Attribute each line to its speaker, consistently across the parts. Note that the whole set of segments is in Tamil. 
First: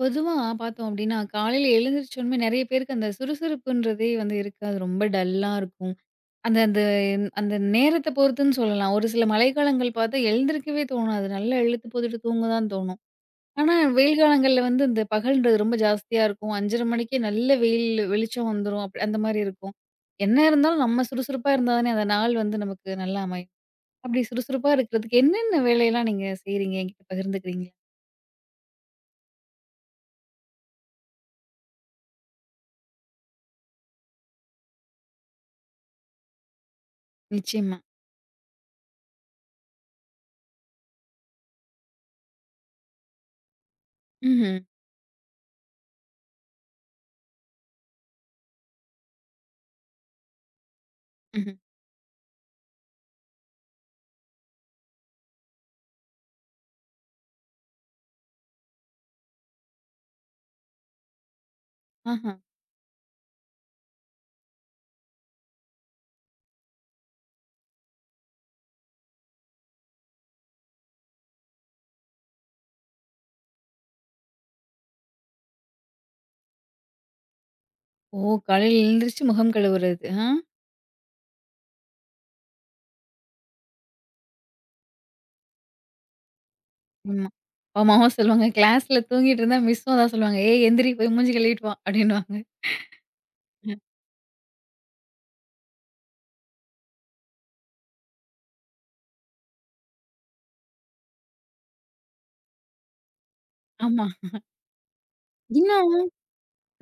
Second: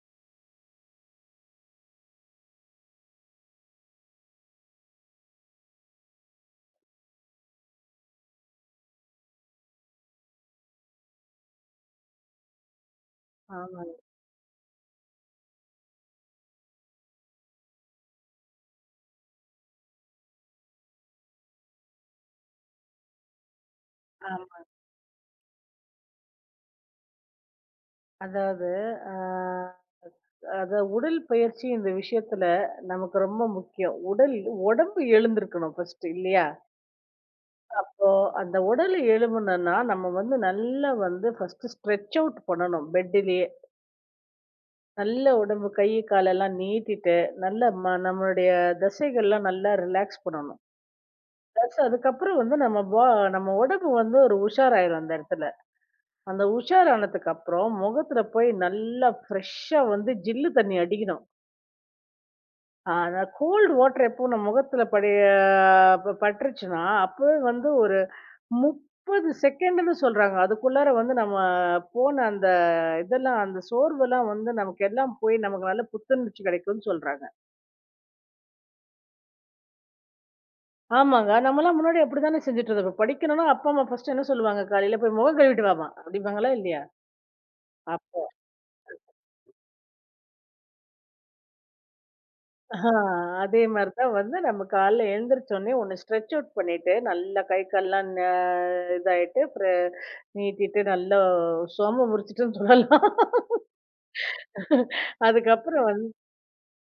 Speaker 1: பொதுவா பார்த்தோம் அப்டின்னா, காலையில எழுந்திரிச்சோனமே நெறைய பேருக்கு அந்த சுறுசுறுப்புன்றதே வந்து இருக்காது. ரொம்ப டல்லா இருக்கும். அந்த அந்த அந்த நேரத்த பொறுத்துன்னு சொல்லலாம். ஒரு சில மழைக்காலங்கள் பார்த்தா எழுந்திரிக்கவே தோணாது. நல்லா இழுத்து போட்டுட்டு தூங்க தான் தோணும். ஆனா,
Speaker 2: ஆமாங்க.
Speaker 1: வெயில் காலங்கள்ல வந்து இந்த பகல்ன்றது ரொம்ப ஜாஸ்தியா இருக்கும். 5:30 மணிக்கே நல்ல வெயில் வெளிச்சம் வந்துரும். அந்த மாரி இருக்கும். என்ன இருந்தாலும் நம்ம சுறுசுறுப்பா இருந்தா தானே அந்த நாள் வந்து நமக்கு நல்லா அமையும். அப்டி
Speaker 2: ஆமா.
Speaker 1: சுறுசுறுப்பா இருக்கிறதுக்கு என்னென்ன வேலையெல்லாம் நீங்க செய்றீங்க? என்கிட்ட பகிர்ந்துக்கிறீங்களா?
Speaker 2: அதாவது அ அத உடல் பயிற்சி இந்த விஷயத்துல நமக்கு ரொம்ப முக்கியம். உடம்பு எழுந்திருக்கணும் ஃபர்ஸ்ட்டு இல்லையா?
Speaker 1: நிச்சயமா.
Speaker 2: அப்போ அந்த உடல் எழும்பணும்னா, நம்ம வந்து நல்லா வந்து ஃபர்ஸ்ட்டு ஸ்ட்ரெச் அவுட் பண்ணணும் பெட்டுலயே.
Speaker 1: ம்ஹ்ம்.
Speaker 2: நல்லா உடம்பு கை, காலெல்லாம் நீட்டிட்டு, நல்லா நம்மளுடைய தசைகள்லாம் நல்லா ரிலாக்ஸ் பண்ணணும்.
Speaker 1: ம்ஹ்ம்.
Speaker 2: ப்ளஸ் அதுக்கப்புறம் வந்து நம்ம உடம்பு வந்து ஒரு உஷாராயிரும் அந்த இடத்துல. அந்த உஷாரானதுக்கு அப்புறம் முகத்துல போய் நல்லா ஃப்ரெஷ்ஷா வந்து ஜில்லு தண்ணி அடிக்கணும்.
Speaker 1: ஆஹ.
Speaker 2: ஆ, நான் கோல்டு வாட்டர் எப்போ நம்ம முகத்துல படைய ப பட்டுருச்சுன்னா, அப்பவே வந்து ஒரு 30 செகண்டுன்னு சொல்றாங்க. அதுக்குள்ளார வந்து நம்ம போன அந்த இதெல்லாம், அந்த சோர்வெல்லாம் வந்து நமக்கு எல்லாம் போய் நமக்கு நல்ல புத்துணர்ச்சி கிடைக்கும்னு சொல்றாங்க.
Speaker 1: ஓ! காலையில எழுந்திரிச்சு முகம் கழுவுறது. ஆ.
Speaker 2: ஆமாங்க. நம்மலாம் முன்னாடி அப்படித்தானே செஞ்சுட்டு இருந்தோம். இப்ப படிக்கணும்னா அப்பா, அம்மா ஃபர்ஸ்ட் என்ன சொல்லுவாங்க? "காலையில போய் முகம் கழுவிட்டு வாம்மா" அப்படிம்பாங்களா இல்லையா?
Speaker 1: ஆமா. ஆமா, அம்மா சொல்லுவாங்க, "கிளாஸ்ல தூங்கிட்டு இருந்தா மிஸ்ஸும் அதான் சொல்லுவாங்க. ஏய் எந்திரி போய் மூஞ்சி கழுவிட்டு வா" அப்படின்னுவாங்க.
Speaker 2: ஆஹா, அதே மாரி தான் வந்து நம்ம காலைல எழுந்திரிச்சோனே ஒண்ணு ஸ்ட்ரெச் அவுட் பண்ணிட்டு, நல்லா கை கால்லாம் ந இதாயிட்டு, அப்புறம் நீட்டிட்டு நல்லா சோம்ப முறிச்சுட்டுன்னு சொல்லலாம்.
Speaker 1: ஆமா.
Speaker 2: அதுக்கப்புறம்
Speaker 1: இன்னும்
Speaker 2: வந்து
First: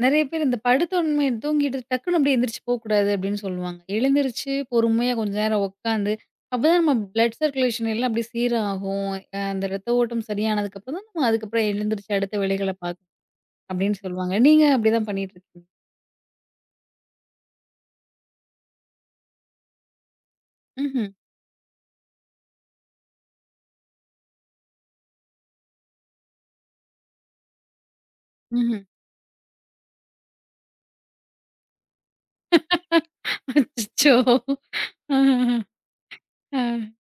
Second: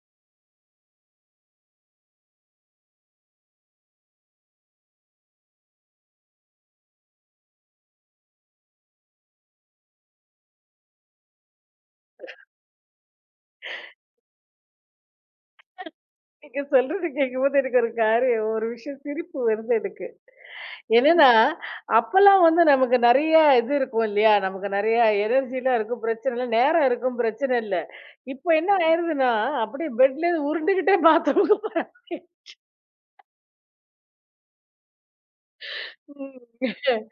Speaker 1: நெறைய பேர் இந்த படுத்தோனமே தூங்கிட்டு டக்குனு அப்படியே எந்திரிச்சு போக்கூடாது அப்படின்னு சொல்லுவாங்க. எழுந்திரிச்சு பொறுமையா கொஞ்ச நேரம் உட்காந்து, அப்பதான் நம்ம பிளட் சர்க்குலேஷன் எல்லாம் அப்படியே சீராகும். அந்த ரத்த ஓட்டம் சரியானதுக்கப்புறம் தான் நம்ம அதுக்கப்புறம் எழுந்திரிச்சு அடுத்த வேலைகள பார்க்கணும் அப்படின்னு சொல்லுவாங்க. நீங்க அப்படிதான் பண்ணிட்டு இருக்கீங்க?
Speaker 2: நீங்க சொல்றது கேட்கும்போது எனக்கு ஒரு காரியம் ஒரு விஷயம் சிரிப்பு வருது எனக்கு.
Speaker 1: ம்ஹ்ம்.
Speaker 2: என்னன்னா, அப்பலாம் வந்து நமக்கு நெறைய இது இருக்கும் இல்லையா? நமக்கு நெறைய எனர்ஜிலாம் இருக்கும் பிரச்சனை இல்ல. நேரம் இருக்கும் பிரச்சனை இல்ல. இப்ப என்ன
Speaker 1: ம்ஹ்ம்.
Speaker 2: ஆயிருதுன்னா, அப்படியே பெட்லேருந்து உருண்டுகிட்டே பாத்ரூமுக்கு போறேன்.
Speaker 1: அச்சச்சோ! ஆஹஹ. ஆ.
Speaker 2: ம்.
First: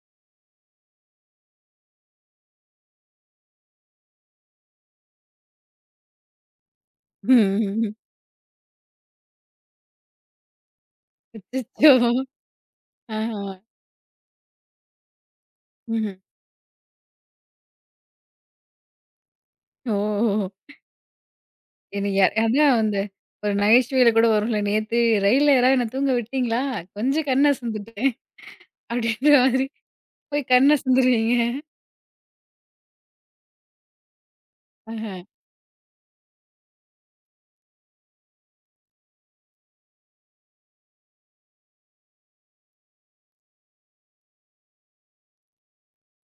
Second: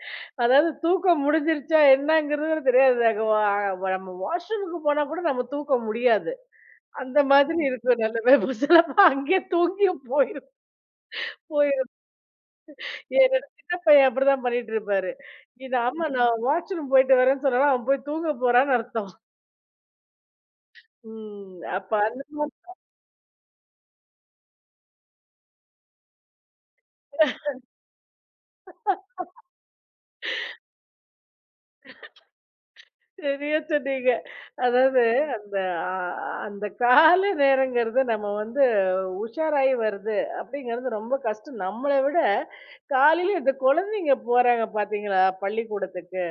Speaker 2: அதாவது தூக்கம் முடிஞ்சிருச்சா என்னங்கிறது தெரியாது. அங்க நம்ம வாஷ்ரூமுக்கு போனா கூட நம்ம தூக்க முடியாது. அந்த
Speaker 1: ம்.
Speaker 2: மாதிரி
Speaker 1: ம்,
Speaker 2: இருக்கும் நிலைமை. சிலப்போ அங்கேயே தூங்கியும் போயிரும்
Speaker 1: அச்சச்சோ!
Speaker 2: போயிரும்.
Speaker 1: ஆஹா.
Speaker 2: என்னோட சின்ன பையன் அப்படிதான் பண்ணிட்டு இருப்பாரு. இது அம்மா
Speaker 1: ம்ஹ்ம்.
Speaker 2: நான் வாஷ்ரூம் போயிட்டு வரேன்னு சொன்னா அவன் போய் தூங்க போறான்னு அர்த்தம்.
Speaker 1: ஓஹோ!
Speaker 2: ம். அப்ப
Speaker 1: என்ன
Speaker 2: அந்த
Speaker 1: ய அதான்
Speaker 2: மாதிரி
Speaker 1: அந்த ஒரு நகைச்சுவையில கூட வரும்ல, "நேத்து ரயில்ல யாராவது என்ன தூங்க விட்டீங்களா? கொஞ்சம் கண் அசந்துட்டேன்." அப்படின்ற மாதிரி போய் கண் அசந்துருவீங்க.
Speaker 2: சரியா சொன்னீங்க. அதாவது
Speaker 1: ஆஹா.
Speaker 2: அந்த அ அந்த காலை நேரங்கிறது நம்ம வந்து உஷாராயி வருது அப்படிங்கிறது ரொம்ப கஷ்டம். நம்மள விட காலையில இந்த குழந்தைங்க போறாங்க பார்த்தீங்களா? பள்ளிக்கூடத்துக்கு.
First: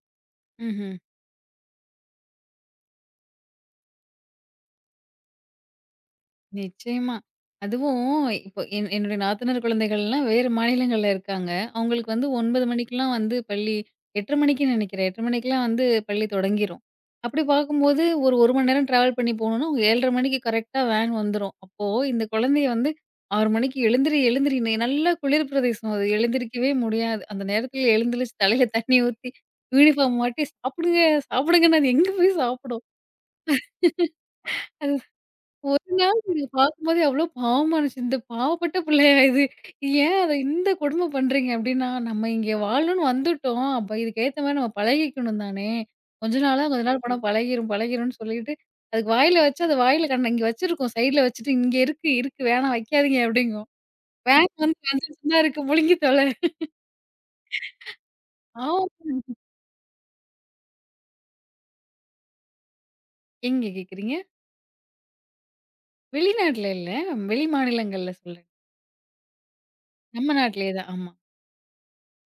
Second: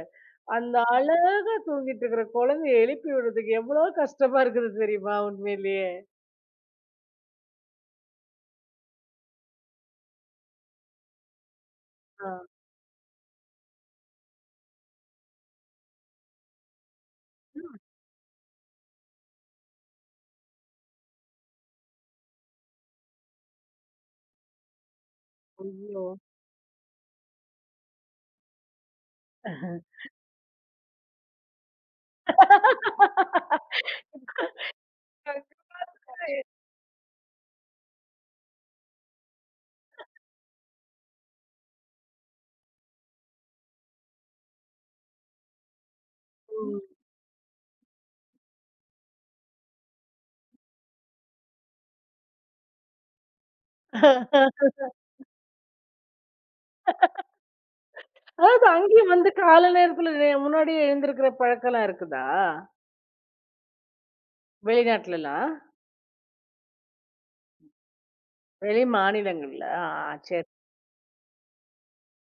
Speaker 2: அந்த
Speaker 1: ம்ஹ்ம்.
Speaker 2: அழகா தூங்கிட்டு இருக்கிற குழந்தைய எழுப்பி விடுறதுக்கு எவ்வளோ கஷ்டமா இருக்குது தெரியுமா? உண்மையிலேயே.
Speaker 1: நிச்சயமா. அதுவும் இப்போ என்னுடைய நாத்தனார் குழந்தைகள்லாம் வேறு மாநிலங்கள்ல இருக்காங்க. அவங்களுக்கு வந்து
Speaker 2: ஆ.
Speaker 1: 9 மணிக்கெல்லாம் வந்து பள்ளி 8:30 மணிக்கு நினைக்கிறேன். 8:30 மணிக்கெல்லாம் வந்து பள்ளி தொடங்கிரும். அப்படி பார்க்கும்போது ஒரு 1 மணி நேரம் டிராவல் பண்ணி போகணும்னா, 7:30 மணிக்கு கரெக்ட்டா வேன் வந்துரும். அப்போ இந்த குழந்தைய வந்து 6 மணிக்கு எழுந்திரின்னு நல்லா குளிர் பிரதேசம் அது
Speaker 2: ஐயோ!
Speaker 1: எழுந்திரிக்கவே முடியாது. அந்த நேரத்துல எழுந்திரிச்சு தலையில தண்ணி ஊத்தி, யூனிஃபார்ம் மாட்டி சாப்பிடுங்கன்னு அது எங்க போய் சாப்பிடும்? ஒரு நாள் இத பார்க்கும்போதே அவ்ளோ பாவமா இருந்துச்சு. இந்த பாவப்பட்ட பிள்ளையா இது? ஏன் அத இந்த கொடும பண்றீங்க? அப்டின்னா, நம்ம இங்க வாழணும்னு வந்துட்டோம். அப்ப இதுக்கேத்த மாரி நம்ம பழகிக்கணும் தானே! கொஞ்ச நாளா, கொஞ்ச
Speaker 2: ம்.
Speaker 1: நாள் போனா பழகிரும், பழகிரும்னு சொல்லிட்டு, அதுக்கு வாயில வச்சா, அது வாயில கண்ண இங்க வச்சிருக்கும். சைட்ல வச்சுட்டு, "இங்க இருக்கு, இருக்கு. வேணாம் வைக்காதீங்க" அப்டிங்கும். வேன் வந்து வந்துட்டு தான் இருக்கு. முழுங்கி தொல.
Speaker 2: அதாவது
Speaker 1: பாவம்.
Speaker 2: அங்கேயும் வந்து காலை நேரத்துல முன்னாடியே எழுந்திருக்கிற பழக்கம்லாம் இருக்குதா?
Speaker 1: எங்க கேட்குறீங்க?
Speaker 2: வெளிநாட்டுலலாம்?
Speaker 1: வெளிநாட்ல இல்ல. வெளி மாநிலங்கள்ல சொல்றேன்.
Speaker 2: வெளி மாநிலங்கள்ல. ஆ,
Speaker 1: நம்ம
Speaker 2: சரி.
Speaker 1: நாட்டிலேயே தான். ஆமா.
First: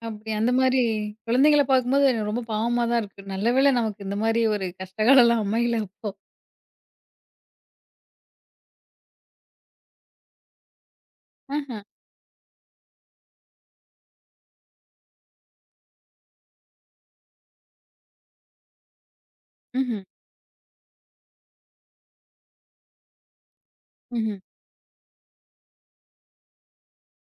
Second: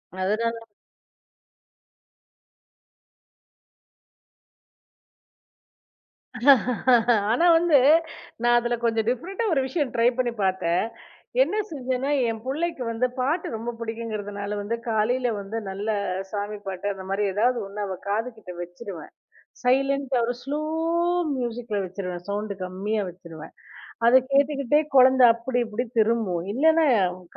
Speaker 1: அப்படி
Speaker 2: அது
Speaker 1: அந்த மாரி குழந்தைங்கள பார்க்கும்போது எனக்கு ரொம்ப பாவமா தான் இருக்கு. நல்ல வேளை நமக்கு இந்த மாரி ஒரு கஷ்டகாலம்லாம் அமையல அப்போ.
Speaker 2: ஆனா வந்து, நான் அதுல கொஞ்சம் டிஃபரெண்ட்டா ஒரு விஷயம் ட்ரை பண்ணி பார்த்தேன். என்ன
Speaker 1: ஆஹா,
Speaker 2: செஞ்சேன்னா, என் புள்ளைக்கு வந்து பாட்டு ரொம்ப பிடிக்குங்கிறதுனால வந்து, காலையில வந்து நல்ல சாமி பாட்டு, அந்த மாரி ஏதாவது ஒண்ணு அவ காதுகிட்ட வச்சுருவேன்.
Speaker 1: ம்ஹ்ம்,
Speaker 2: சைலன்ட்டா ஒரு ஸ்லோ மியூசிக்ல வச்சுருவேன். சவுண்ட் கம்மியா வச்சுருவேன். அத
Speaker 1: ம்ஹ்ம்.
Speaker 2: கேட்டுக்கிட்டே குழந்தை அப்படி இப்படி திரும்பும். இல்லன்னா,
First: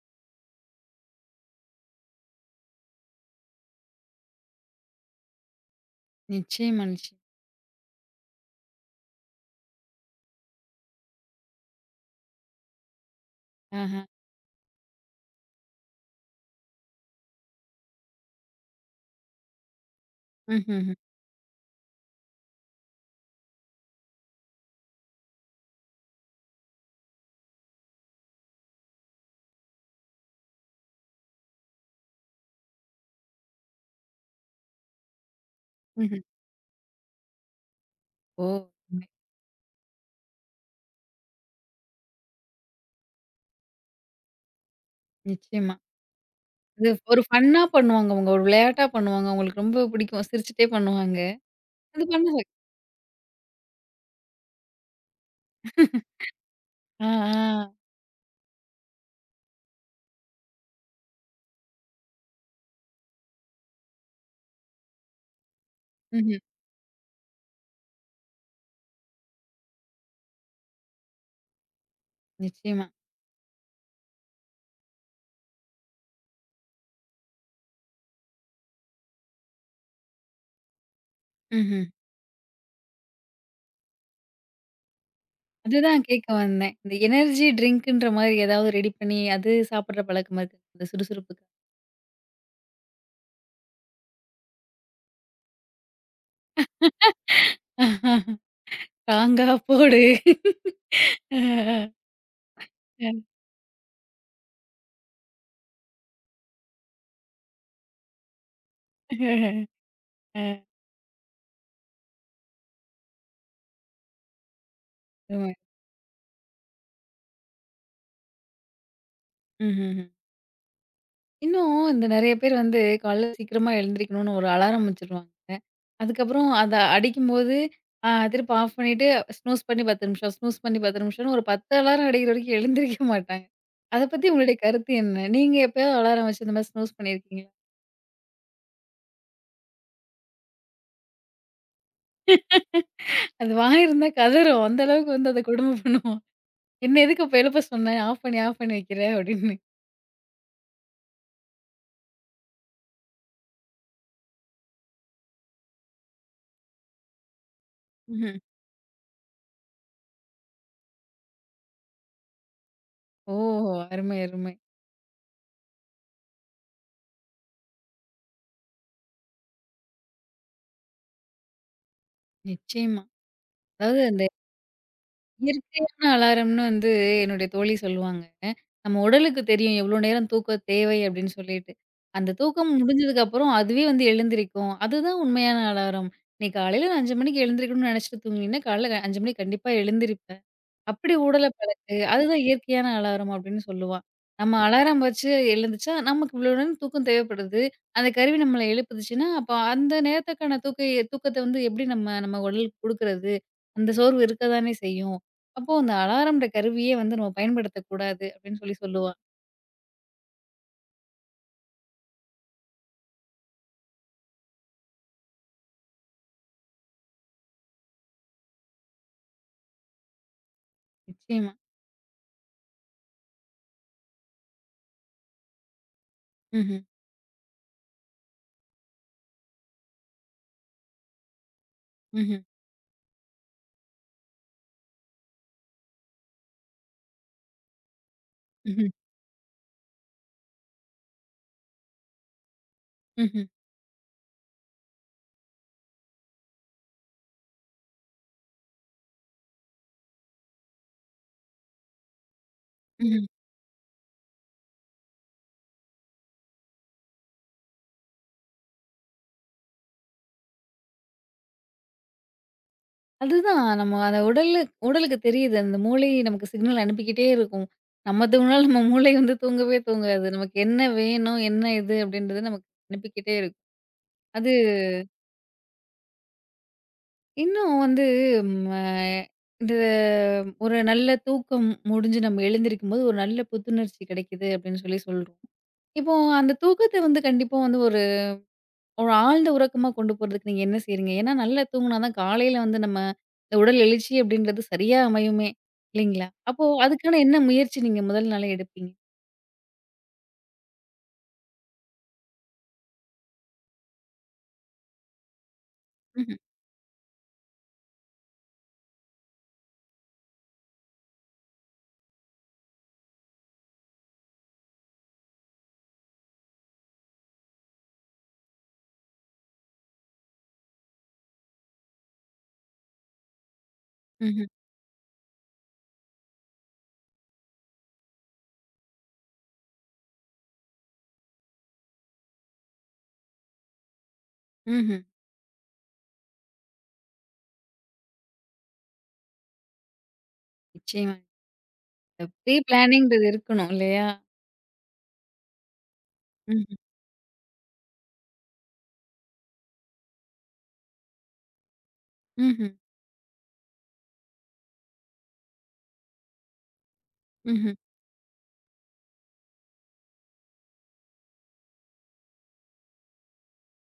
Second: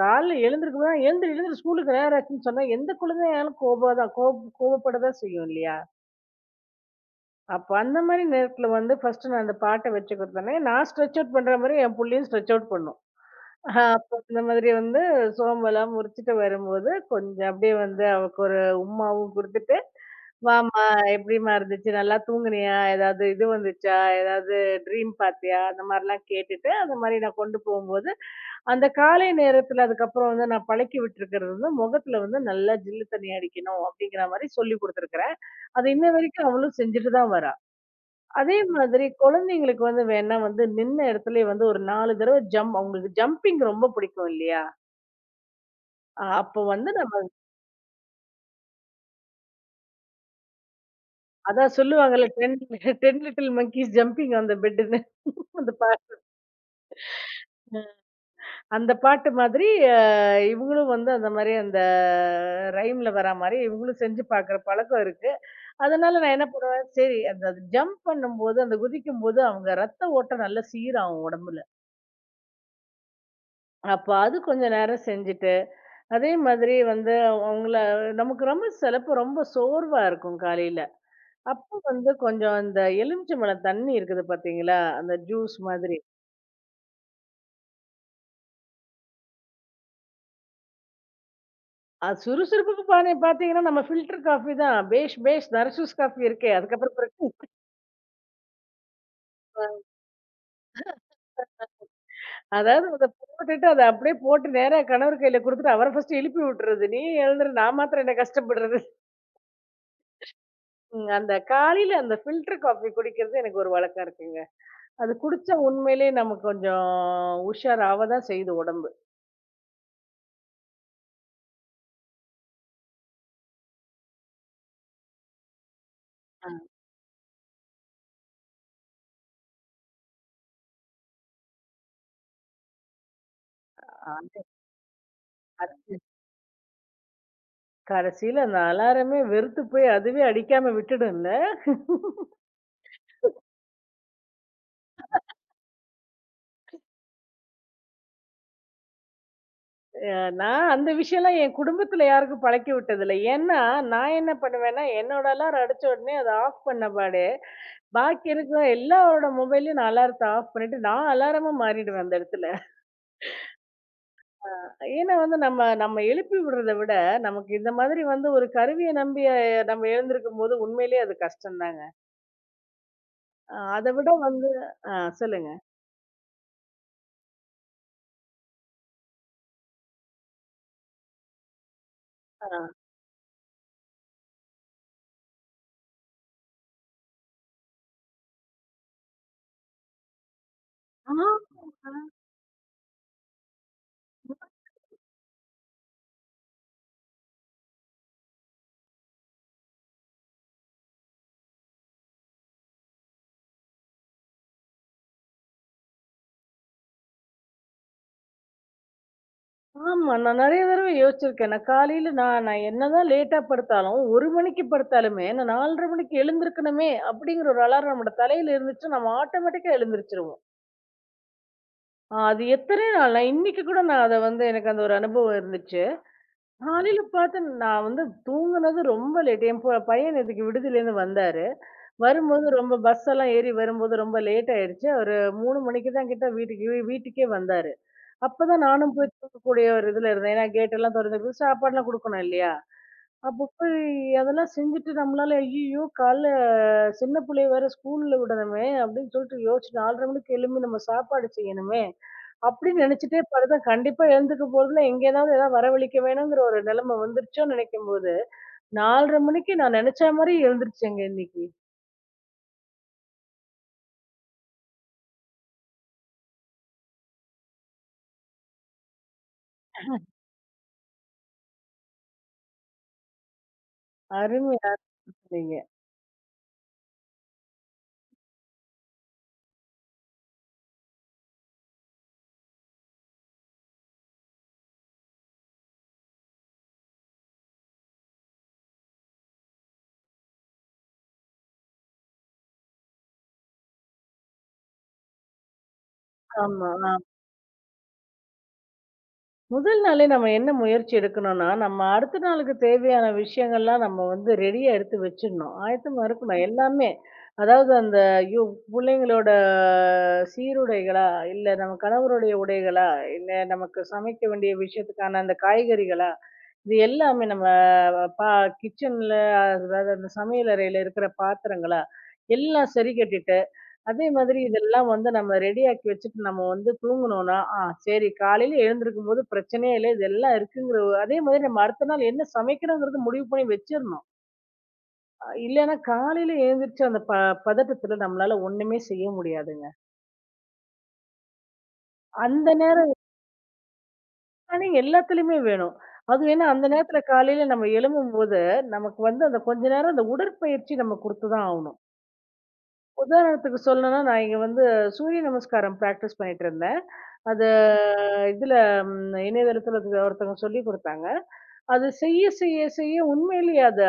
Speaker 2: காலைல எழுந்திருக்கும்போது, "எழுந்திரு, எழுந்திரு ஸ்கூலுக்கு நேரம் ஆச்சுன்னு" சொன்னா, எந்த குழந்தையாலும் கோபம் தான் கோவப்பட தான் செய்யும் இல்லையா?
Speaker 1: நிச்சயமா, நிச்சயம்.
Speaker 2: அப்ப அந்த மாரி நேரத்துல வந்து ஃபர்ஸ்ட்டு நான் அந்த பாட்ட வச்சு குடுத்தோனே, நான் ஸ்ட்ரெட்ச் அவுட் பண்ற மாரி என் புள்ளையும் ஸ்ட்ரெட்ச் அவுட் பண்ணும். ஆஹ்,
Speaker 1: ஆஹா,
Speaker 2: அப்ப இந்த மாதிரி வந்து சோம்பல்லாம் முறிச்சுட்டு வரும்போது, கொஞ்சம் அப்படியே வந்து அவக்கு ஒரு உம்மாவும் குடுத்துட்டு, "வாம்மா
Speaker 1: ம்ஹ்ஹ்ம்,
Speaker 2: எப்படிம்மா இருந்துச்சு? நல்லா தூங்குனியா? ஏதாவது இது வந்துச்சா? ஏதாவது ட்ரீம் பார்த்தியா?" அந்த மாரிலாம் கேட்டுட்டு, அந்த மாரி நான் கொண்டு போகும்போது, அந்த காலை நேரத்துல அதுக்கப்புறம் வந்து நான் பழக்கி விட்டுருக்கிறது வந்து, முகத்துல வந்து நல்லா ஜில்லு தண்ணி அடிக்கணும் அப்படிங்கிற மாரி சொல்லிக் குடுத்துருக்கிறேன். அது இன்ன
Speaker 1: ம்ஹ்ம்.
Speaker 2: வரைக்கும் அவளும் செஞ்சுட்டு தான் வரா.
Speaker 1: ஓ!
Speaker 2: அதே மாதிரி
Speaker 1: ம்.
Speaker 2: குழந்தைங்களுக்கு வந்து வேணா வந்து நின்ன இடத்துலயே வந்து ஒரு 4 தடவ ஜம்ப் அவங்களுக்கு ஜம்பிங் ரொம்ப பிடிக்கும் இல்லையா?
Speaker 1: நிச்சயமா.
Speaker 2: அப்போ
Speaker 1: இது
Speaker 2: வந்து நம்ம
Speaker 1: ஒரு ஃபன்னா பண்ணுவாங்க அவங்க. ஒரு விளையாட்டா பண்ணுவாங்க. அவங்களுக்கு ரொம்ப பிடிக்கும். சிரிச்சுட்டே பண்ணுவாங்க.
Speaker 2: அதான்
Speaker 1: அது
Speaker 2: சொல்லுவாங்கல்ல
Speaker 1: பண்ணுவாங்க.
Speaker 2: 10 ten little monkeys jumping on the பெட்டுன்னு. அந்த பா
Speaker 1: ஆ, ஆ.
Speaker 2: அந்த பாட்டு மாதிரி அ இவங்களும் வந்து அந்த மாரி அந்த ரைம்ல வரா மாரி இவங்களும் செஞ்சு பார்க்குற பழக்கம் இருக்கு. அதனால நான்
Speaker 1: ம்ஹ்ம்.
Speaker 2: என்ன பண்ணுவேன், சரி அந்த அது ஜம்ப் பண்ணும்போது, அந்த குதிக்கும்போது அவங்க ரத்த ஓட்டம் நல்லா சீராகும் உடம்புல.
Speaker 1: நிச்சயமா.
Speaker 2: அப்ப அது கொஞ்ச நேரம் செஞ்சுட்டு, அதே மாதிரி வந்து அவங்கள நமக்கு ரொம்ப சிலப்போ ரொம்ப சோர்வா இருக்கும் காலையில. அப்போ
Speaker 1: ம்ஹ்ம்.
Speaker 2: வந்து கொஞ்சம் அந்த எலுமிச்சம்பழம் தண்ணி இருக்குது பார்த்தீங்களா? அந்த ஜூஸ் மாதிரி.
Speaker 1: அதுதான் கேட்க வந்தேன். இந்த எனர்ஜி ட்ரிங்க்ன்ற மாரி ஏதாவது ரெடி பண்ணி அது சாப்பிடுற பழக்கம் இருக்கு. இந்த சுறுசுறுப்புக்கு.
Speaker 2: அது சுறுசுறுப்புக்கு பானே பார்த்தீங்கன்னா, நம்ம ஃபில்டர் காஃபி தான். பேஷ் பேஷ் தர்சூஸ் காஃபி இருக்கே. அதுக்கப்புறம் பிறகு
Speaker 1: ஸ்ட்ராங்கா போடு.
Speaker 2: அதாவது அத போட்டுட்டு அத அப்படியே போட்டு நேரா கணவர் கையில குடுத்துட்டு அவர ஃபர்ஸ்ட்டு எழுப்பி விட்டுறது. நீ எழுந்துரு நான் மாத்திரம் என்ன கஷ்டப்படுறது. ம், அந்த காலையில அந்த ஃபில்டர் காஃபி குடிக்கிறது எனக்கு ஒரு வழக்கம் இருக்குங்க. அது
Speaker 1: ஆமா.
Speaker 2: குடிச்சா உண்மையிலேயே நம்ம கொஞ்சம் உஷாராவ தான் செய்யுது உடம்பு.
Speaker 1: ம்ஹ்ஹ்ம். இன்னும் இந்த நெறைய பேர் வந்து காலைல சீக்கிரமா எழுந்திரிக்கணும்னு ஒரு அலாரம் வச்சுருவாங்க. அதுக்கப்புறம்
Speaker 2: ஆ.
Speaker 1: அத அடிக்கும்போது, திருப்பி ஆஃப் பண்ணிட்டு ஸ்னூஸ் பண்ணி 10 நிமிஷம், ஸ்னூஸ் பண்ணி 10 நிமிஷம்னு ஒரு 10 அலாரம் அடிக்கிற வரைக்கும் எழுந்திரிக்க மாட்டாங்க. அத பத்தி
Speaker 2: அது
Speaker 1: உங்களுடைய கருத்து என்ன? நீங்க
Speaker 2: கடைசி
Speaker 1: எப்பயாவது அலாரம் வச்சு இந்த மாரி ஸ்னூஸ் பண்ணியிருக்கீங்களா?
Speaker 2: கடைசியில அந்த அலாரமே வெறுத்து போய் அதுவே அடிக்காம விட்டுடும்ல.
Speaker 1: அது வாய் இருந்தா கதறும். அந்த அளவுக்கு வந்து அத கொடுமை பண்ணும். "என்ன எதுக்கு அப்ப எழுப்ப சொன்ன? ஆஃப் பண்ணி, ஆஃப் பண்ணி வைக்கிற" அப்படின்னு.
Speaker 2: நான் அந்த விஷயம்லாம் என் குடும்பத்துல யாருக்கும் பழக்கி விட்டதில்ல. ஏன்னா, நான் என்ன பண்ணுவேன்னா, என்னோட அலாரம் அடிச்ச உடனே அத ஆஃப் பண்ண பாடு, பாக்கி
Speaker 1: ம்ஹ்ம்.
Speaker 2: இருக்கிற எல்லாரோட மொபைல்லயும் நான் அலாரத்த ஆஃப் பண்ணிட்டு, நான் அலாரமா மாறிடுவேன் அந்த இடத்துல.
Speaker 1: ஓ! அருமை, அருமை.
Speaker 2: ஏன்னா வந்து நம்ம நம்ம எழுப்பி விடுறத விட, நமக்கு இந்த மாதிரி வந்து ஒரு கருவிய நம்பி நம்ம எழுந்திருக்கும்போது உண்மையிலேயே அது கஷ்டம் தாங்க.
Speaker 1: நிச்சயமா.
Speaker 2: அத விட
Speaker 1: அதாவது
Speaker 2: வந்து ஆ சொல்லுங்க.
Speaker 1: இயற்கையான அலாரம்னு வந்து என்னுடைய தோழி சொல்லுவாங்க. நம்ம உடலுக்கு தெரியும் எவ்ளோ நேரம் தூக்கம் தேவை அப்டின்னு சொல்லிட்டு. அந்த
Speaker 2: ஆ.
Speaker 1: தூக்கம் முடிஞ்சதுக்கப்புறம் அதுவே வந்து எழுந்திரிக்கும். அதுதான் உண்மையான அலாரம். நீ காலையில 5:00 மணிக்கு எழுந்திரிக்கணும்னு நெனச்சுட்டு தூங்குனீன்னா, காலைல 5:00 மணிக்கு கண்டிப்பா எழுந்திரிப்ப. அப்படி ஊடல
Speaker 2: ஆமாங்க.
Speaker 1: பழக்கு. அதுதான் இயற்கையான அலாரம் அப்படின்னு சொல்லுவா. நம்ம அலாரம் வச்சு எழுந்துச்சா, நமக்கு இவ்வளோ நேரம் தூக்கம் தேவைப்படுது. அந்த கருவி நம்மள எழுப்புதுச்சுன்னா, அப்ப அந்த நேரத்துக்கான தூக்கத்த வந்து எப்படி நம்ம நம்ம உடலுக்கு குடுக்குறது? அந்த சோர்வு இருக்க தானே செய்யும். அப்போ அந்த அலாரம்ன்ற கருவியே வந்து நம்ம பயன்படுத்தக்கூடாது அப்படின்னு சொல்லுவா.
Speaker 2: ஆமா. நான் நெறைய தடவ யோசிச்சிருக்கேன். நான் காலையில நான் நான் என்னதான் லேட்டா படுத்தாலும், 1 மணிக்கு படுத்தாலுமே, நான் 4:30 மணிக்கு எழுந்திருக்கணுமே! அப்படிங்கிற ஒரு அலாரம் நம்மோட தலையில இருந்துச்சுன்னா, நம்ம ஆட்டோமேட்டிக்கா எழுந்திருச்சுருவோம்.
Speaker 1: நிச்சயமா.
Speaker 2: ஆ, அது எத்தன நாள் நான் இன்னைக்கு கூட நான் அத வந்து எனக்கு அந்த ஒரு அனுபவம் இருந்துச்சு.
Speaker 1: ம்ஹ்ம்.
Speaker 2: காலையில பாத்து நான் வந்து தூங்குனது ரொம்ப லேட். என் பையன் நேத்துக்கு விடுதியிலேருந்து வந்தாரு.
Speaker 1: ம்ஹ்ம்.
Speaker 2: வரும்போது ரொம்ப பஸ் எல்லாம் ஏறி வரும்போது ரொம்ப லேட் ஆயிடுச்சு. ஒரு 3 மணிக்கு தான் கிட்ட வீட்டுக்கு வீ வீட்டுக்கே வந்தாரு. அப்பதான்
Speaker 1: ம்ஹ்ம்.
Speaker 2: நானும் போய் தூங்கக்கூடிய ஒரு இதுல இருந்தேன். ஏன்னா கேட் எல்லாம் தொறந்து சாப்பாடுலாம் குடுக்கணும் இல்லையா?
Speaker 1: ம்ஹ்ம்.
Speaker 2: அப்ப
Speaker 1: ம்ஹ்ம்.
Speaker 2: போய் அதெல்லாம் செஞ்சுட்டு நம்மளால ஐயையோ! காலைல சின்ன பிள்ளைய வேற ஸ்கூல்ல விடணுமே! அப்படின்னு சொல்லிட்டு யோசிச்சு 4:30 மணிக்கு எழும்பி நம்ம சாப்பாடு செய்யணுமே! அப்படின்னு நினைச்சுட்டே
Speaker 1: ம்ஹ்ம்.
Speaker 2: படுத்தா கண்டிப்பா எழுந்துக்க போறதில்ல. எங்கேயாவது ஏதாவது ஏதாவது வரவழிக்க வேணுங்கிற ஒரு நிலைமை வந்துருச்சோன்னு நினைக்கும்போது, 4:30 மணிக்கு நான் நினைச்ச மாரியே எழுந்துருச்சேங்க இன்னைக்கு.
Speaker 1: அதுதான். நம்ம அத உடலு உடலுக்கு தெரியுது. அந்த மூளை நமக்கு சிக்னல் அனுப்பிக்கிட்டே இருக்கும். நம்ம தூங்குனாலும் நம்ம மூளை வந்து தூங்கவே தூங்காது. நமக்கு என்ன வேணும்? என்ன இது? அப்படின்றது நமக்கு அனுப்பிக்கிட்டே இருக்கும். அது
Speaker 2: அருமையா சொன்னீங்க.
Speaker 1: இன்னும் வந்து ம இந்த ஒரு நல்ல தூக்கம் முடிஞ்சு நம்ம எழுந்திருக்கும்போது, ஒரு நல்ல புத்துணர்ச்சி கிடைக்குது அப்படின்னு சொல்றோம். இப்போ அந்த தூக்கத்த வந்து கண்டிப்பா வந்து ஒரு ஒரு ஆழ்ந்த உறக்கமா கொண்டு போறதுக்கு நீங்க என்ன செய்றீங்க? ஏன்னா, நல்லா தூங்குனா தான் காலையில வந்து நம்ம இந்த உடல் எழுச்சி அப்படின்றது சரியா அமையுமே! இல்லைங்களா? அப்போ
Speaker 2: ஆமா.
Speaker 1: அதுக்கான என்ன முயற்சி நீங்க முதல் நாளே எடுப்பீங்க?
Speaker 2: முதல் நாளே நம்ம என்ன முயற்சி எடுக்கணும்னா, நம்ம அடுத்த நாளுக்கு தேவையான விஷயங்கள்லாம் நம்ம வந்து ரெடியா எடுத்து வச்சிடணும். ஆயத்தமா
Speaker 1: ம்ஹ்ம்,
Speaker 2: இருக்கணும் எல்லாமே. அதாவது அந்த ஐயோ! பிள்ளைங்களோட சீருடைகளா, இல்ல நம்ம கணவருடைய உடைகளா, இல்ல நமக்கு சமைக்க வேண்டிய விஷயத்துக்கான அந்த காய்கறிகளா, இது எல்லாமே நம்ம பா கிச்சன்ல அதாவது அந்த சமையல் அறையில இருக்கிற பாத்திரங்களா, எல்லாம் சரி கட்டிட்டு அதே மாதிரி
Speaker 1: ம்ஹ்ம்,
Speaker 2: இதெல்லாம் வந்து நம்ம ரெடி ஆக்கி வச்சுட்டு நம்ம வந்து தூங்கணும்னா, ஆ, சரி காலையில எழுந்திருக்கும்போது பிரச்சனையே இல்ல. இதெல்லாம் இருக்குங்கிற ஒரு- அதே மாதிரி நம்ம அடுத்த நாள் என்ன சமைக்கிறோங்கிறது முடிவு பண்ணி வச்சிரணும்.
Speaker 1: ம்ஹ்ம்.
Speaker 2: இல்லன்னா காலையில எழுந்திரிச்சு அந்த பதட்டத்துல நம்மளால ஒண்ணுமே செய்ய முடியாதுங்க.
Speaker 1: நிச்சயமா.
Speaker 2: அந்த
Speaker 1: ப்ரீ
Speaker 2: நேரம்
Speaker 1: பிளானிங்ன்றது இருக்கணும் இல்லையா?
Speaker 2: தானே எல்லாத்துலயுமே வேணும். அதுவும் ஏன்னா அந்த
Speaker 1: ம்ஹ்ம்,
Speaker 2: நேரத்துல காலையில நம்ம எழும்பும்போது, நமக்கு வந்து அந்த கொஞ்ச நேரம் அந்த உடற்பயிற்சி நம்ம குடுத்து தான் ஆவணும்.
Speaker 1: ம்ஹ்ம்,
Speaker 2: உதாரணத்துக்கு சொல்லணும்னா, நான் இங்க வந்து சூரிய நமஸ்காரம் பிராக்டிஸ் பண்ணிட்டு இருந்தேன். அது
Speaker 1: ம்ஹ்ம்.
Speaker 2: இதுல இணையதளத்துல இது ஒருத்தவங்க சொல்லிக் குடுத்தாங்க. அது செய்ய, செய்ய, செய்ய உண்மையிலேயே அது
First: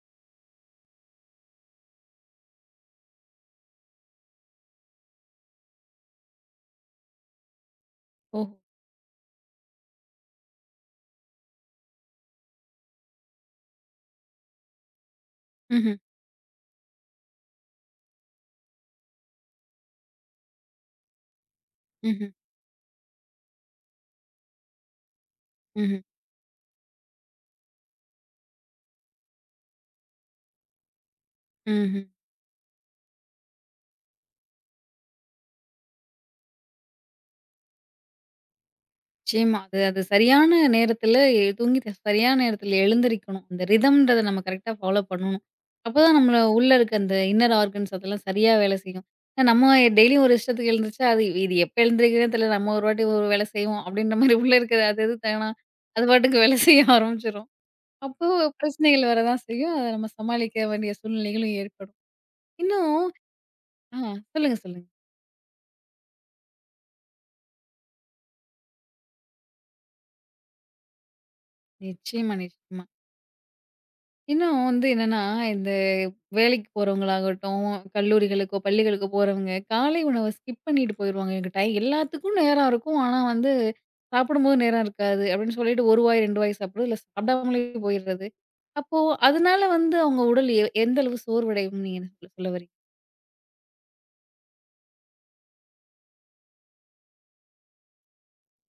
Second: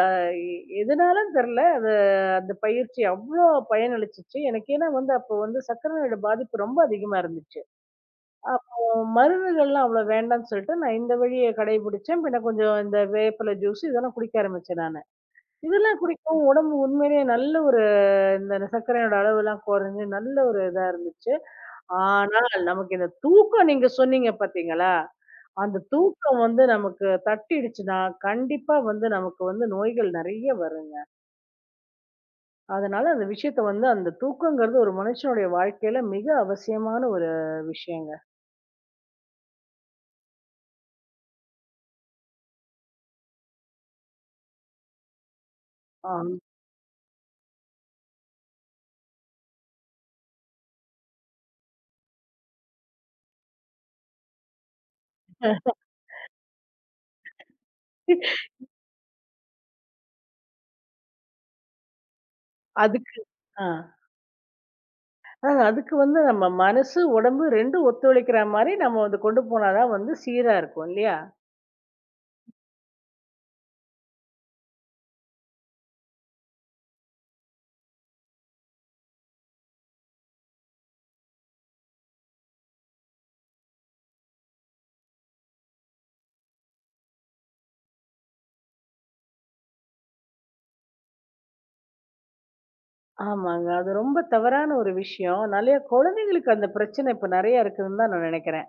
Speaker 2: எதனாலன்னு தெரியல. அது அந்த பயிற்சி அவ்ளோ பயனளிச்சுச்சு. எனக்கு ஏன்னா வந்து அப்போ வந்து சர்க்கரை நோயோட பாதிப்பு ரொம்ப அதிகமா இருந்துச்சு.
Speaker 1: ஓஹோ!
Speaker 2: அப்போ மருந்துகள்லாம் அவ்வளோ வேண்டான்னு சொல்லிட்டு, நான் இந்த வழிய கடைபிடிச்சேன். பின்ன கொஞ்சம் இந்த வேப்பில ஜூஸ் இதெல்லாம் குடிக்க ஆரம்பிச்சேன் நானு.
Speaker 1: ம்ஹ்ம்,
Speaker 2: இதெல்லாம் குடிக்கவும் உடம்பு உண்மையிலேயே நல்ல இந்த சர்க்கரையோட அளவுலாம் குறைஞ்சு நல்ல ஒரு இதா இருந்துச்சு.
Speaker 1: ம்ஹ்ம்,
Speaker 2: ஆனால், நமக்கு இந்த தூக்கம் நீங்க சொன்னீங்க பார்த்தீங்களா? அந்த
Speaker 1: ம்ஹ்ம்,
Speaker 2: தூக்கம் வந்து நமக்கு தட்டிடுச்சுன்னா, கண்டிப்பா வந்து நமக்கு வந்து நோய்கள் நெறைய வருங்க.
Speaker 1: ம்ஹ்ம்.
Speaker 2: அதனால அந்த விஷயத்த வந்து அந்த தூக்கங்கிறது ஒரு மனுஷனுடைய வாழ்க்கையில மிக அவசியமான ஒரு விஷயங்க.
Speaker 1: நிச்சயமா. அது அது சரியான நேரத்துல சரியான நேரத்துல எழுந்திரிக்கணும். அந்த ரிதம்ன்றத நம்ம கரெக்ட்டா ஃபாலோ பண்ணணும். அப்பதான்
Speaker 2: ஆம்.
Speaker 1: நம்மள உள்ள இருக்க அந்த இன்னர் ஆர்கன்ஸ் அதெல்லாம் சரியா வேலை செய்யும். ஏன்னா நம்ம டெய்லியும் ஒரு இஷ்டத்துக்கு எழுந்துருச்சா, அது இது எப்ப எழுந்திரிக்கிறதுன்னு தெரியல. நம்ம ஒரு வாட்டி ஒரு வேலை செய்வோம் அப்படின்ற மாரி உள்ள இருக்கிறது அது எது தானா அது பாட்டுக்கு வேலை செய்ய ஆரம்பிச்சுரும். அப்போ பிரச்சனைகள் வரதான் செய்யும். அத நம்ம சமாளிக்க வேண்டிய சூழ்நிலைகளும் ஏற்படும். இன்னும்
Speaker 2: அதுக்கு ஆ.
Speaker 1: ஆ சொல்லுங்க, சொல்லுங்க.
Speaker 2: அதுக்கு வந்து நம்ம மனசு, உடம்பு 2 ஒத்துழைக்கிற மாரி நம்ம வந்து கொண்டு போனா தான் வந்து சீரா இருக்கும் இல்லையா?
Speaker 1: நிச்சயமா, நிச்சயமா. இன்னும் வந்து என்னன்னா, இந்த வேலைக்கு போறவங்களாகட்டும், கல்லூரிகளுக்கோ, பள்ளிகளுக்கோ போறவங்க, காலை உணவ ஸ்கிப் பண்ணிட்டு போயிருவாங்க. எனக்கு டை எல்லாத்துக்கும் நேரம் இருக்கும். ஆனா வந்து, சாப்பிடும்போது நேரம் இருக்காது. அப்படின்னு சொல்லிட்டு 1 வாய், 2 வாய் சாப்பிடுறது. இல்ல சாப்பிடாமலே போயிடுறது. அப்போ அதனால வந்து அவங்க உடல் எந்த அளவு சோர்வடையும்னு நீங்க என்ன சொல்ல சொல்ல வரீங்க?
Speaker 2: ஆமாங்க. அது ரொம்ப தவறான ஒரு விஷயம். நெறைய குழந்தைங்களுக்கு அந்த பிரச்சனை இப்ப நெறைய இருக்குதுன்னு தான் நான் நெனைக்கிறேன்.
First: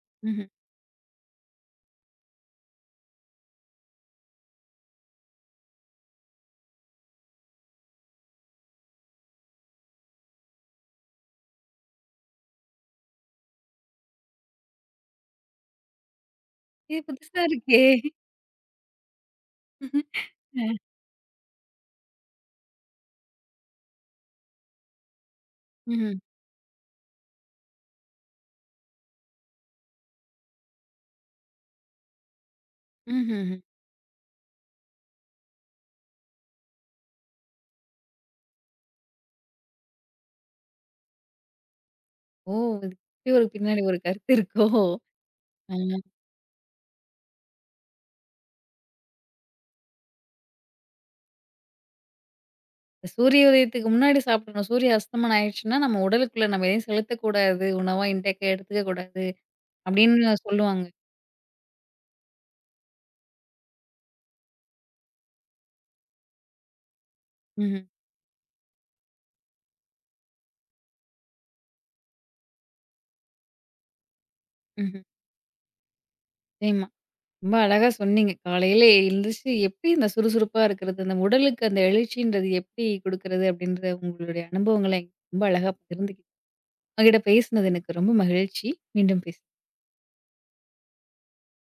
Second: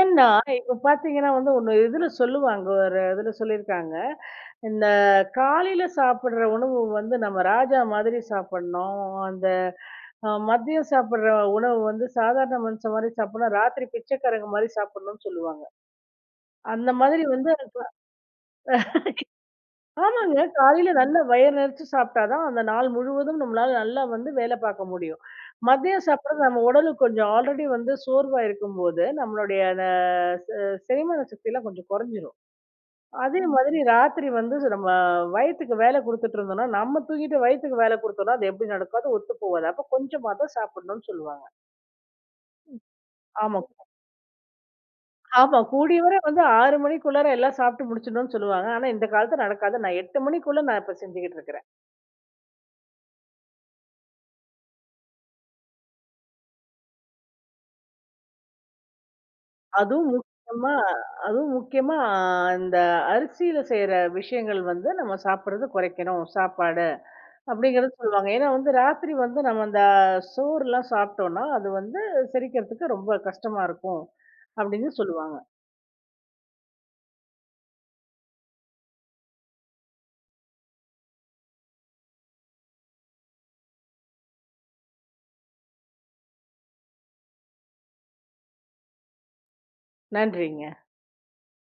Speaker 2: ஏன்னா,
Speaker 1: ம்ஹ்ம்.
Speaker 2: இப்ப பார்த்தீங்கன்னா வந்து ஒண்ணு இதுல சொல்லுவாங்க. ஒரு இதுல சொல்லியிருக்காங்க. இந்த காலையில சாப்பிடுற உணவு வந்து நம்ம ராஜா மாதிரி சாப்பிடணும். அந்த மதியம் சாப்பிடுற உணவு வந்து சாதாரண மனுஷன் மாரி சாப்பிடணும். ராத்திரி பிச்சைக்காரங்க மாரி சாப்பிடணும்னு சொல்லுவாங்க. அந்த
Speaker 1: இது
Speaker 2: மாதிரி
Speaker 1: புதுசா
Speaker 2: வந்து
Speaker 1: இருக்கே!
Speaker 2: ஆமாங்க.
Speaker 1: அ.
Speaker 2: காலையில நல்லா வயிறு நெறச்சு சாப்பிட்டா தான், அந்த நாள் முழுவதும் நம்மளால நல்லா வந்து வேலை பார்க்க முடியும். மதியம்
Speaker 1: ம்ஹ்ம்.
Speaker 2: சாப்பிடுறது நம்ம உடலுக்கு கொஞ்சம் ஆல்ரெடி வந்து சோர்வா இருக்கும்போது, நம்மளுடைய அந்த செ செரிமான சக்திலாம் கொஞ்சம் குறைஞ்சிரும். அதே
Speaker 1: ம்ஹ்ம்.
Speaker 2: மாதிரி ராத்திரி வந்து நம்ம வயித்துக்கு வேலை குடுத்துட்டு இருந்தோம்னா, நம்ம தூங்கிட்டு வயித்துக்கு வேலை குடுத்தோம்னா, அது எப்படி நடக்கும்? அது ஒத்து போவாது. அப்ப கொஞ்சமா தான் சாப்பிடணும்னு சொல்லுவாங்க.
Speaker 1: ஓ! இதுக்கு இப்படி ஒரு
Speaker 2: ஆமா,
Speaker 1: பின்னாடி ஒரு கருத்து இருக்கோ!
Speaker 2: ஆமா. கூடிய
Speaker 1: ஆ.
Speaker 2: வரை வந்து 6 மணிக்குள்ளார எல்லாம் சாப்பிட்டு முடிச்சிடணும்னு சொல்லுவாங்க. ஆனா இந்த காலத்துல நடக்காது. 8 மணிக்குள்ள நான் இப்ப செஞ்சுகிட்டு இருக்கேன்.
Speaker 1: சூரிய உதயத்துக்கு முன்னாடி சாப்பிடணும். சூரிய அஸ்தமனம் ஆயிடுச்சுன்னா, நம்ம உடலுக்குள்ள நம்ம எதையும் செலுத்தக்கூடாது. உணவா இன்டேக்கா எடுத்துக்க கூடாது.
Speaker 2: அதுவும்
Speaker 1: அப்படின்னு
Speaker 2: முக்கியமா
Speaker 1: சொல்லுவாங்க.
Speaker 2: அதுவும் முக்கியமா இந்த அரிசியில செய்யற விஷயங்கள் வந்து நம்ம சாப்பிடுறது குறைக்கணும் சாப்பாடு
Speaker 1: ம்ஹ்ம்.
Speaker 2: அப்படிங்கறது சொல்லுவாங்க. ஏன்னா வந்து ராத்திரி வந்து நம்ம அந்த சோறுலாம் சாப்பிட்டோம்னா, அது வந்து செரிக்கிறதுக்கு ரொம்ப கஷ்டமா இருக்கும் அப்படின்னு
Speaker 1: ம்ஹ்ம்.
Speaker 2: சொல்லுவாங்க.
Speaker 1: நிச்சயமா. ரொம்ப அழகா சொன்னீங்க. காலையில எழுந்துச்சு எப்படி இந்த சுறுசுறுப்பா இருக்கிறது, அந்த உடலுக்கு அந்த எழுச்சின்றது எப்படி குடுக்கறது அப்படின்ற உங்களுடைய அனுபவங்கள ரொம்ப அழகா பகிர்ந்துக்கிட்டீங்க. உங்ககிட்ட பேசினது எனக்கு ரொம்ப மகிழ்ச்சி. மீண்டும் பேச
Speaker 2: நன்றிங்க.